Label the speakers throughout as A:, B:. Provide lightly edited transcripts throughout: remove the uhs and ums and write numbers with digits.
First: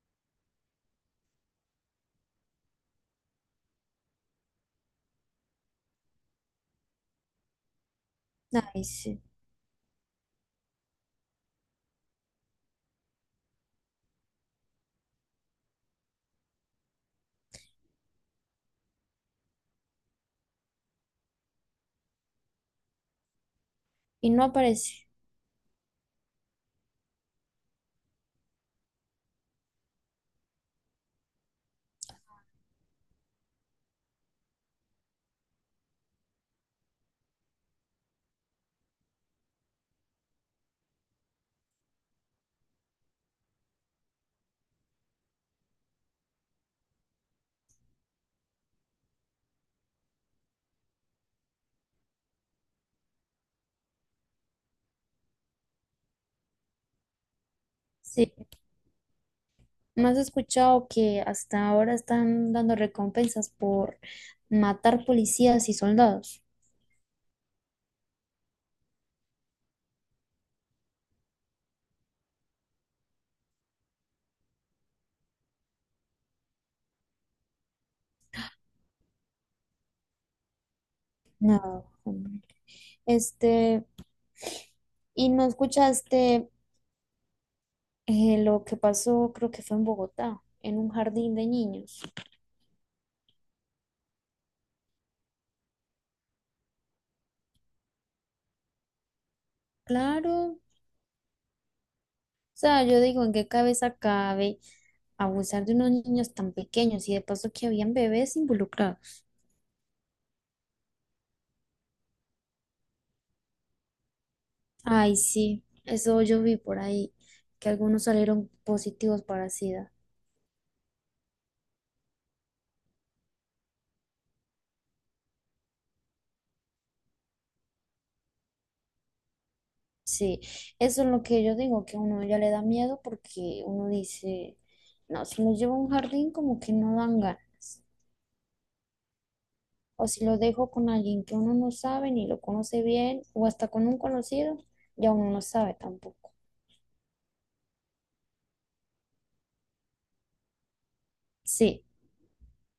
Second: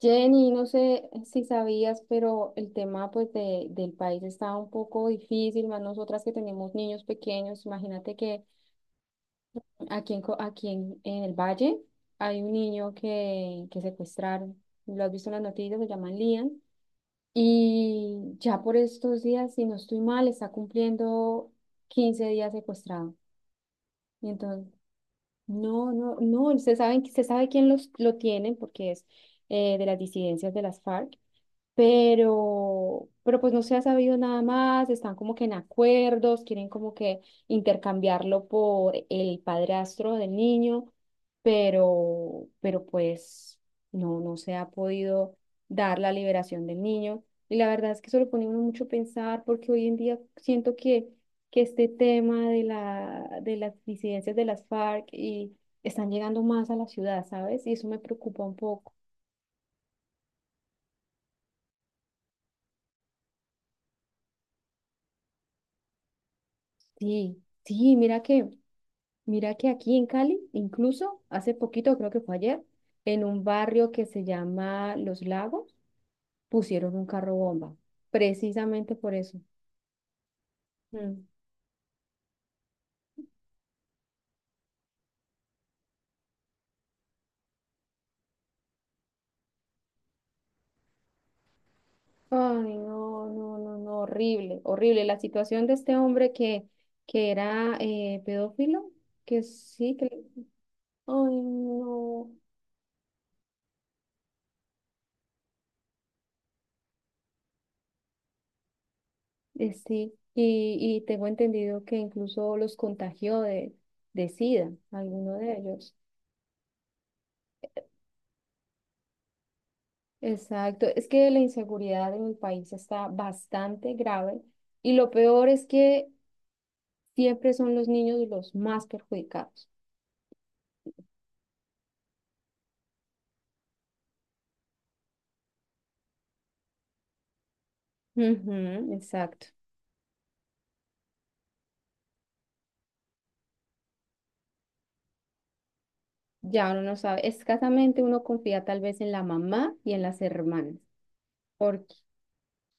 A: Jenny, no sé si sabías, pero el tema del país está un poco difícil, más nosotras que tenemos niños pequeños. Imagínate que
B: Ay, sí.
A: aquí en, Co- aquí en el Valle hay un niño que secuestraron. Lo has visto en las noticias, se llama Lian. Y ya por estos días, si no estoy mal, está cumpliendo 15 días secuestrado. Y
B: Y no
A: entonces,
B: aparece.
A: no, no, no, se saben, se sabe quién lo tienen porque es de las disidencias de las FARC, pero pues no se ha sabido nada más, están como que en acuerdos, quieren como que intercambiarlo por el padrastro del niño, pero pues no se ha podido dar la liberación del niño. Y la verdad es que eso lo pone uno mucho a pensar porque hoy en día siento que este tema de las disidencias de las FARC y están llegando más a la ciudad, ¿sabes? Y eso me
B: Sí.
A: preocupa un poco.
B: ¿No has escuchado que hasta ahora están dando recompensas por matar policías y soldados?
A: Sí, sí, mira que aquí en Cali, incluso hace poquito, creo que fue ayer, en un barrio que se llama Los Lagos, pusieron un carro bomba, precisamente por eso. Mm.
B: No, hombre. Este, y no escuchaste lo que pasó, creo que fue en Bogotá, en un jardín de niños.
A: Ay, no, no, no, no, horrible, horrible. La situación de este hombre que era pedófilo, que sí, que...
B: Claro, o
A: Ay, no,
B: sea, yo digo, ¿en qué cabeza cabe abusar de unos niños tan pequeños? Y de paso que habían bebés involucrados.
A: sí. Y tengo entendido que incluso los contagió de SIDA,
B: Ay,
A: alguno de
B: sí,
A: ellos.
B: eso yo vi por ahí, que algunos salieron positivos para SIDA.
A: Exacto, es que la inseguridad en el país está bastante grave y lo peor es que siempre son los niños los más perjudicados.
B: Sí, eso es lo que yo digo, que a uno ya le da miedo porque uno dice, no, si lo llevo a un jardín como que no dan ganas.
A: Ujú, exacto,
B: O si lo dejo con alguien que uno no sabe ni lo conoce bien, o hasta con un conocido, ya uno no sabe tampoco.
A: ya uno no sabe, escasamente uno confía tal vez en la mamá y en las hermanas.
B: Sí,
A: Porque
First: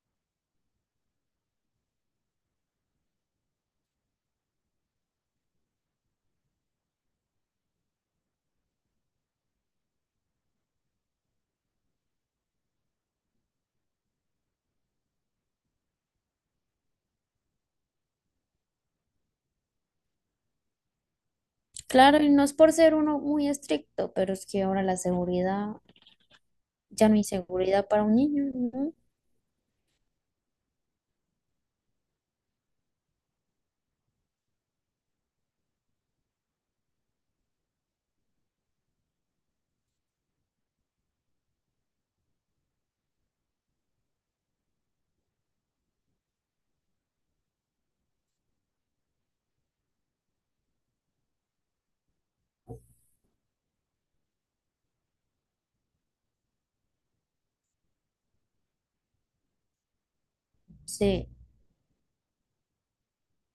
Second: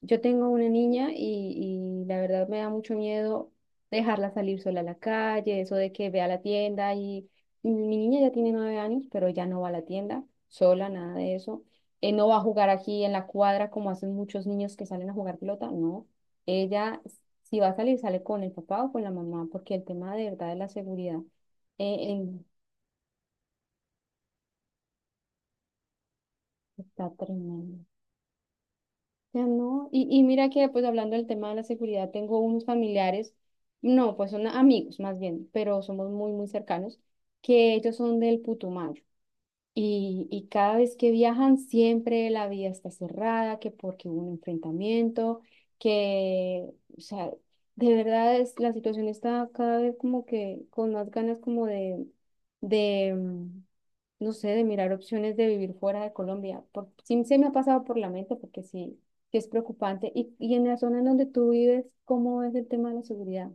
A: yo tengo una niña y la verdad me da mucho miedo dejarla salir sola a la calle, eso de que ve a la tienda y mi niña ya tiene 9 años, pero ya no va a la tienda sola, nada de eso. No va a jugar aquí en la cuadra como hacen muchos niños que salen a jugar pelota, no. Ella, si va a salir, sale con el papá o con la mamá, porque el tema de verdad de la seguridad eh,
B: claro, y no
A: en-
B: es por ser uno muy estricto, pero es que ahora la seguridad,
A: está
B: ya no hay
A: tremendo.
B: seguridad para un niño, ¿no?
A: Ya no, y mira que pues hablando del tema de la seguridad, tengo unos familiares, no, pues son amigos más bien, pero somos muy, muy cercanos, que ellos son del Putumayo. Y cada vez que viajan, siempre la vía está cerrada, que porque hubo un enfrentamiento, que, o sea, de verdad es, la situación está cada vez como que con más ganas como de, mm, no sé, de mirar opciones de vivir fuera de Colombia. Por, sí se me ha pasado por la mente porque sí, sí es preocupante. Y en la zona en donde
B: Sí.
A: tú vives, ¿cómo es el tema de la seguridad?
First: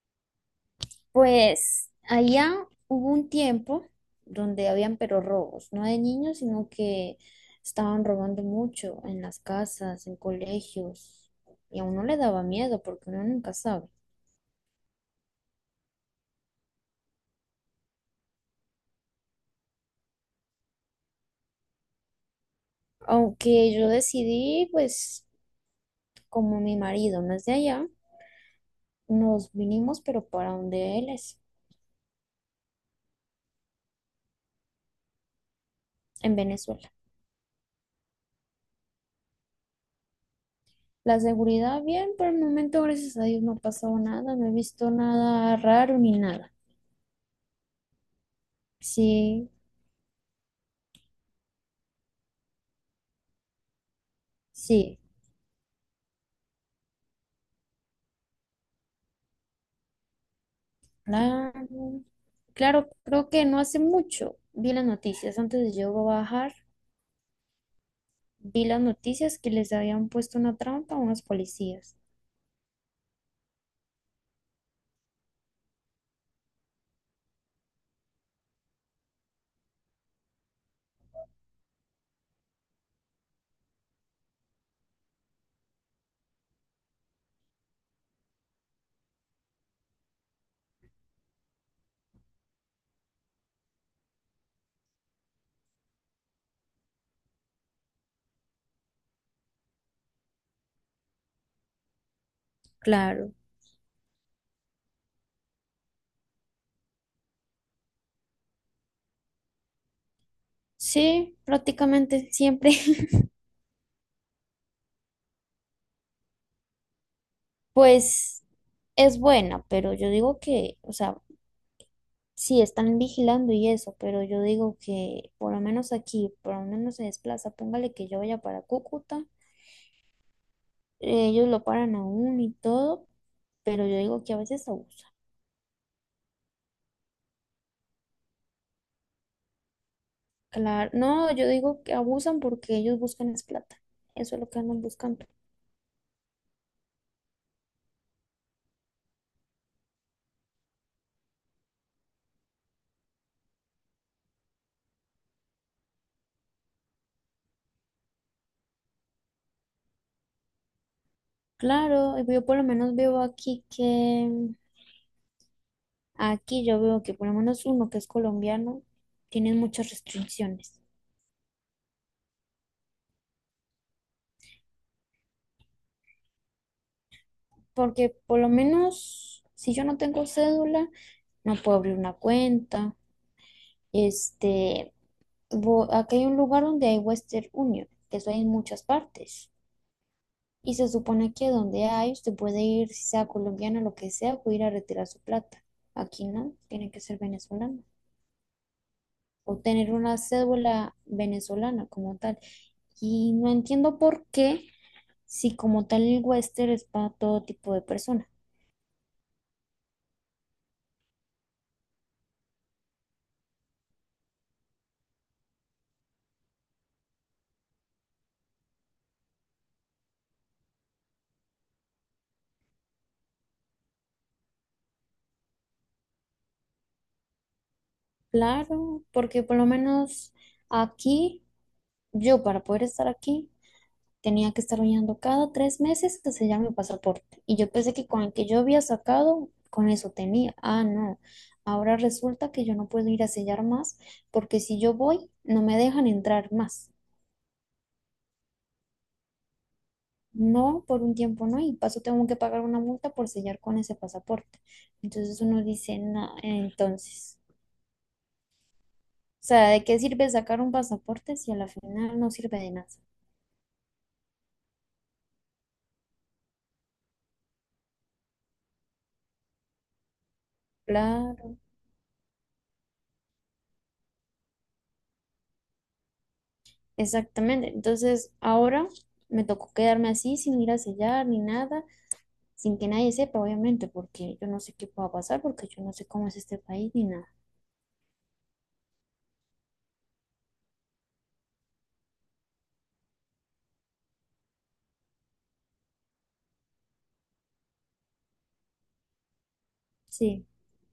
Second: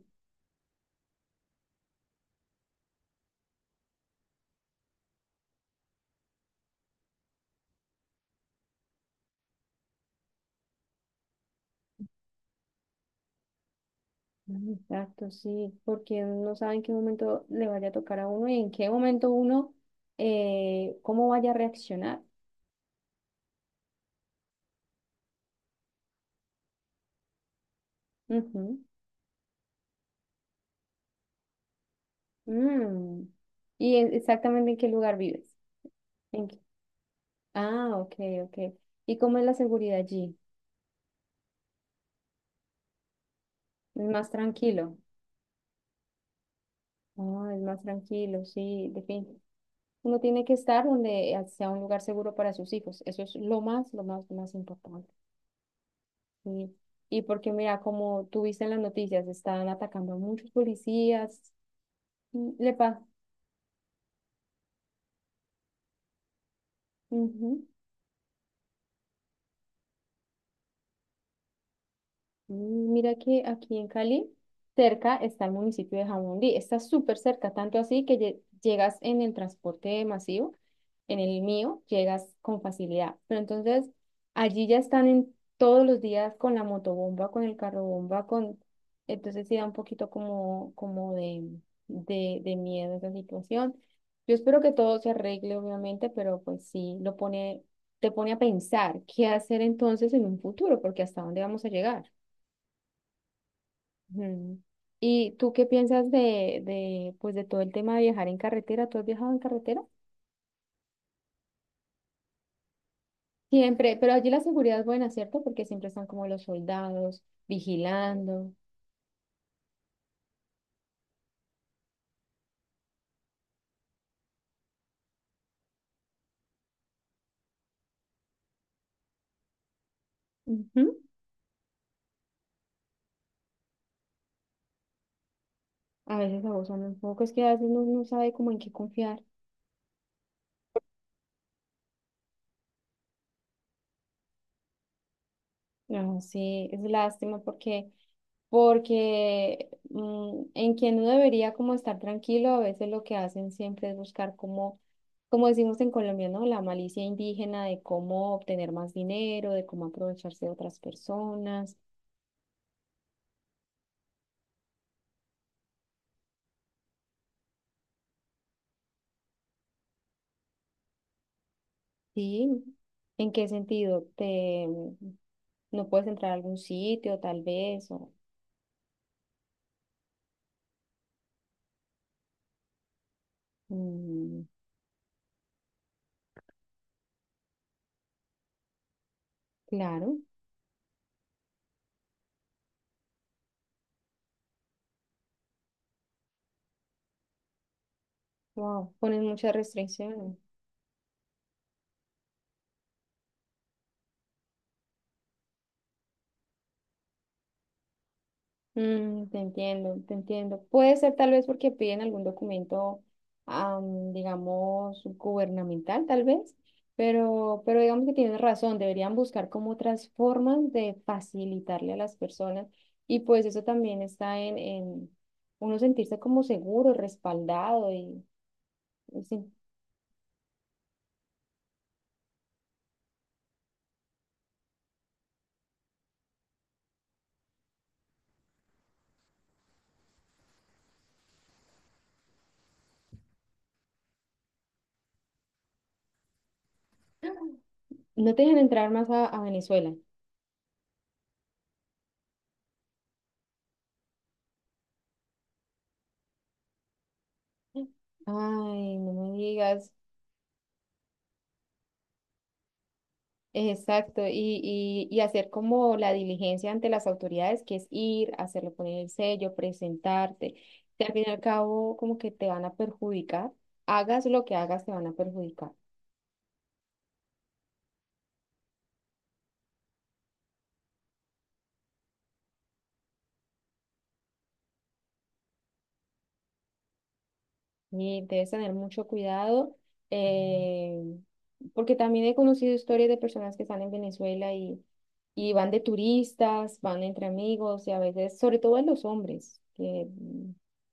B: Pues allá hubo un tiempo donde habían pero robos, no de niños, sino que estaban robando mucho en las casas, en colegios, y a uno le daba miedo porque uno nunca sabe.
A: Mm, exacto, sí, porque uno no sabe en qué momento le vaya a tocar a uno y en qué momento uno, cómo vaya a reaccionar.
B: Aunque yo decidí, pues como mi marido no es de allá,
A: Ujú.
B: nos vinimos pero para donde él es,
A: Mm. ¿Y exactamente en qué lugar vives?
B: en
A: ¿En qué-
B: Venezuela.
A: Ah, ok, ok. ¿Y cómo es la seguridad allí?
B: La seguridad bien, por el momento, gracias a Dios, no ha pasado
A: ¿Es más
B: nada, no he visto
A: tranquilo?
B: nada raro ni nada.
A: Ah, es más tranquilo, sí, definitivamente.
B: Sí,
A: Uno tiene que estar donde sea un lugar seguro para sus hijos. Eso es lo más, lo más, lo más
B: sí.
A: importante. Y, y porque mira, como tú viste en las noticias, están atacando a muchos policías.
B: Claro,
A: Mm, le
B: claro,
A: pasa.
B: creo que no hace mucho vi las noticias, antes de yo bajar, vi las noticias que les habían puesto una trampa a unos policías.
A: Mm, mira que aquí en Cali, cerca está el municipio de Jamundí. Está súper cerca, tanto así que llegas en el transporte masivo, en el mío, llegas con facilidad. Pero entonces, allí ya están en todos los días con la motobomba, con el carrobomba, con... Entonces sí da un poquito como, como de miedo esa situación. Yo espero que todo se arregle, obviamente, pero pues sí, lo pone, te pone a pensar qué hacer entonces en un futuro, porque hasta dónde vamos a llegar.
B: Claro,
A: Ujú. ¿Y tú qué piensas pues de todo el tema de viajar en carretera? ¿Tú has viajado en carretera?
B: sí, prácticamente siempre,
A: Siempre, pero allí la seguridad es buena, ¿cierto? Porque siempre están como los soldados
B: pues
A: vigilando.
B: es buena, pero yo digo que, o sea, sí están vigilando y eso, pero yo digo que por lo menos aquí, por lo menos se desplaza, póngale que yo vaya para Cúcuta,
A: Ujú.
B: ellos lo paran aún y todo, pero yo digo que a veces abusan.
A: A veces abusan un poco, es que a veces uno no sabe como en qué confiar.
B: Claro, no, yo digo que abusan porque ellos buscan es plata. Eso es lo que andan buscando.
A: No, sí, es lástima porque porque en quien uno debería como estar tranquilo, a veces lo que hacen siempre es buscar como, como decimos en Colombia, ¿no? La malicia indígena de cómo obtener más dinero, de cómo aprovecharse de otras personas,
B: Claro, yo por lo menos veo aquí que, aquí yo veo que por lo menos uno que es colombiano tiene muchas restricciones.
A: ¿sí? ¿En qué sentido? No puedes entrar a algún sitio, tal vez,
B: Porque
A: o,
B: por lo menos si yo no tengo cédula, no puedo abrir una cuenta.
A: mm,
B: Este, aquí hay un lugar donde hay Western Union, que eso hay en muchas partes.
A: claro,
B: Y se supone que donde hay, usted puede ir, si sea colombiano, lo que sea, o ir a retirar su plata. Aquí no, tiene que ser venezolano.
A: wow, ponen muchas
B: O tener una
A: restricciones.
B: cédula venezolana como tal. Y no entiendo por qué, si como tal el Western es para todo tipo de personas.
A: Mm, te entiendo, te entiendo. Puede ser tal vez porque piden algún documento, digamos, gubernamental, tal vez, pero digamos que tienes razón, deberían buscar como otras formas de facilitarle a las personas y pues eso también está en uno sentirse como seguro, respaldado y,
B: Claro,
A: y
B: porque
A: sin-
B: por lo menos aquí, yo para poder estar aquí, tenía que estar bañando cada 3 meses que sellar mi pasaporte. Y yo pensé que con el que yo había sacado, con eso tenía. Ah, no. Ahora resulta que yo no puedo ir a sellar más porque si yo voy, no me dejan entrar más.
A: no te dejan entrar más a Venezuela.
B: No, por un tiempo no. Y paso tengo que pagar una multa por sellar con ese pasaporte. Entonces uno dice, no, entonces.
A: Ay, no me
B: O sea, ¿de
A: digas.
B: qué sirve sacar un pasaporte si a la final no sirve de nada?
A: Exacto, y hacer como la diligencia ante las autoridades, que es ir, hacerlo poner el sello, presentarte, que al fin y al
B: Claro,
A: cabo como que te van a perjudicar, hagas lo que hagas, te van a perjudicar.
B: exactamente. Entonces, ahora me tocó quedarme así sin ir a sellar ni nada. Sin que nadie sepa, obviamente, porque yo no sé qué pueda pasar, porque yo no sé cómo es este país ni nada.
A: Y debes tener mucho cuidado, eh, porque también he conocido historias de personas que están en Venezuela y van de turistas, van entre amigos y a veces, sobre todo en los hombres, que
B: Sí,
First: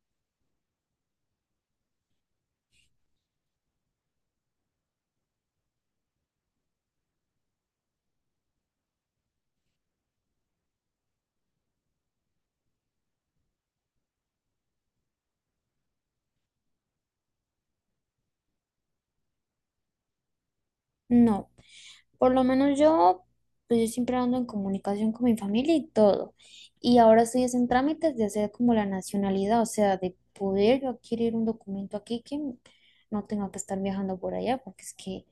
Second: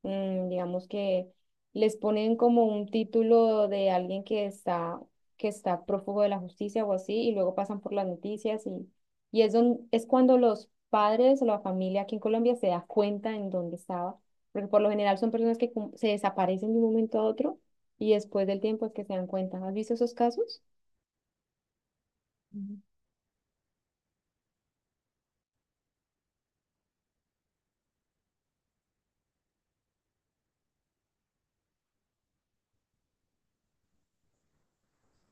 A: digamos que les ponen como un título de alguien que está prófugo de la justicia o así, y luego pasan por las noticias y es, es cuando los padres o la familia aquí en Colombia se da cuenta en dónde estaba porque por lo general son personas que se desaparecen de un momento a otro y después del tiempo es que se dan cuenta. ¿Has visto esos casos?
B: no. Por lo menos
A: Ujú.
B: yo, pues yo siempre ando en comunicación con mi familia y todo. Y ahora estoy es en trámites de hacer como la nacionalidad, o sea, de poder yo adquirir un documento aquí que no tenga que estar viajando por allá, porque es que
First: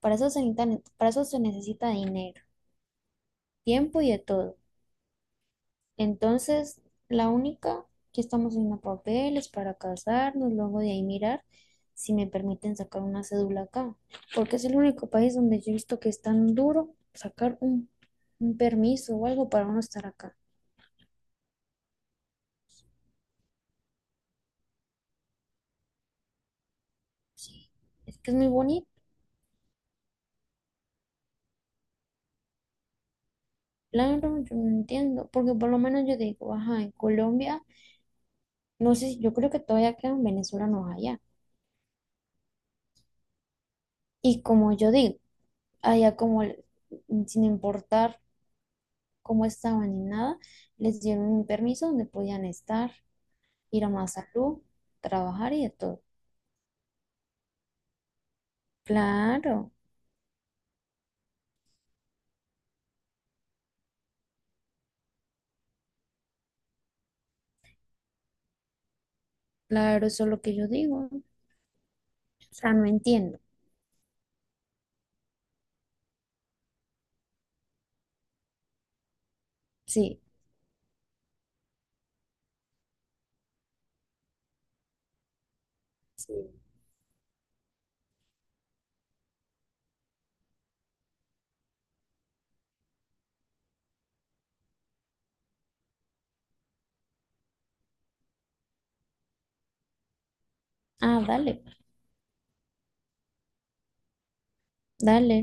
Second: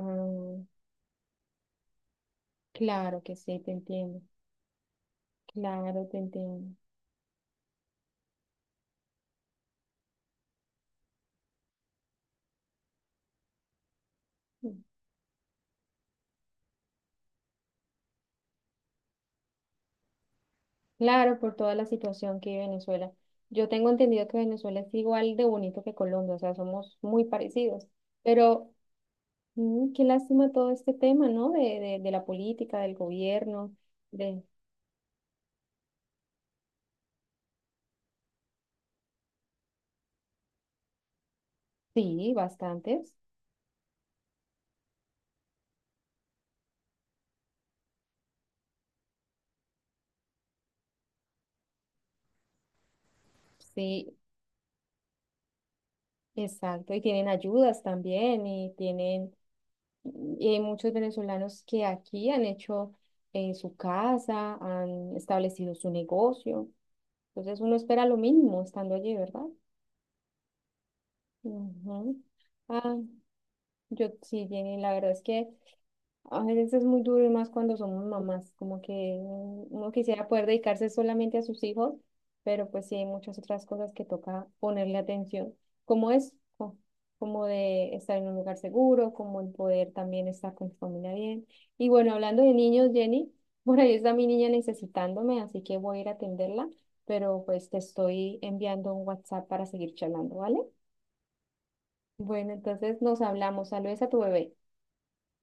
B: para eso se necesita, para eso se necesita dinero,
A: claro que sí, te
B: tiempo y de
A: entiendo.
B: todo.
A: Claro, te entiendo.
B: Entonces, la única que estamos haciendo papeles para casarnos, luego de ahí mirar si me permiten sacar una cédula acá, porque es
A: Mm.
B: el único país donde yo he visto que es tan duro sacar un permiso o algo para uno estar acá.
A: Claro, por toda la situación que vive Venezuela. Yo tengo entendido que Venezuela es igual de bonito que Colombia, o sea, somos muy parecidos.
B: Es que es muy
A: Pero
B: bonito.
A: mm, qué lástima todo este tema, ¿no? De la política, del gobierno,
B: Claro,
A: de...
B: yo no entiendo, porque por lo menos yo digo, ajá, en Colombia, no sé, yo creo que todavía quedan venezolanos allá.
A: Sí, bastantes.
B: Y como yo digo, allá como, sin importar cómo estaban ni nada, les dieron un permiso donde podían estar, ir a más
A: Sí,
B: salud, trabajar y de todo.
A: exacto, y tienen ayudas también, y tienen
B: Claro,
A: y hay muchos venezolanos que aquí han hecho su casa, han establecido su negocio. Entonces uno espera lo mismo estando allí, ¿verdad?
B: claro, eso es lo que yo digo. O
A: Ujú.
B: sea, no
A: Ah,
B: entiendo.
A: yo sí, Jenny, la verdad es que a veces es muy duro y más cuando somos mamás, como que uno
B: Sí.
A: quisiera poder dedicarse solamente a sus hijos, pero pues sí hay muchas otras cosas que toca ponerle atención, como
B: Sí.
A: es, como de estar en un lugar seguro, como el poder también estar con tu familia bien. Y bueno, hablando de niños, Jenny, por ahí está mi niña necesitándome, así que voy a ir a atenderla, pero pues te estoy enviando un WhatsApp para seguir charlando, ¿vale?
B: Ah, dale,
A: Bueno, entonces nos hablamos. Saludos a tu bebé.
B: dale.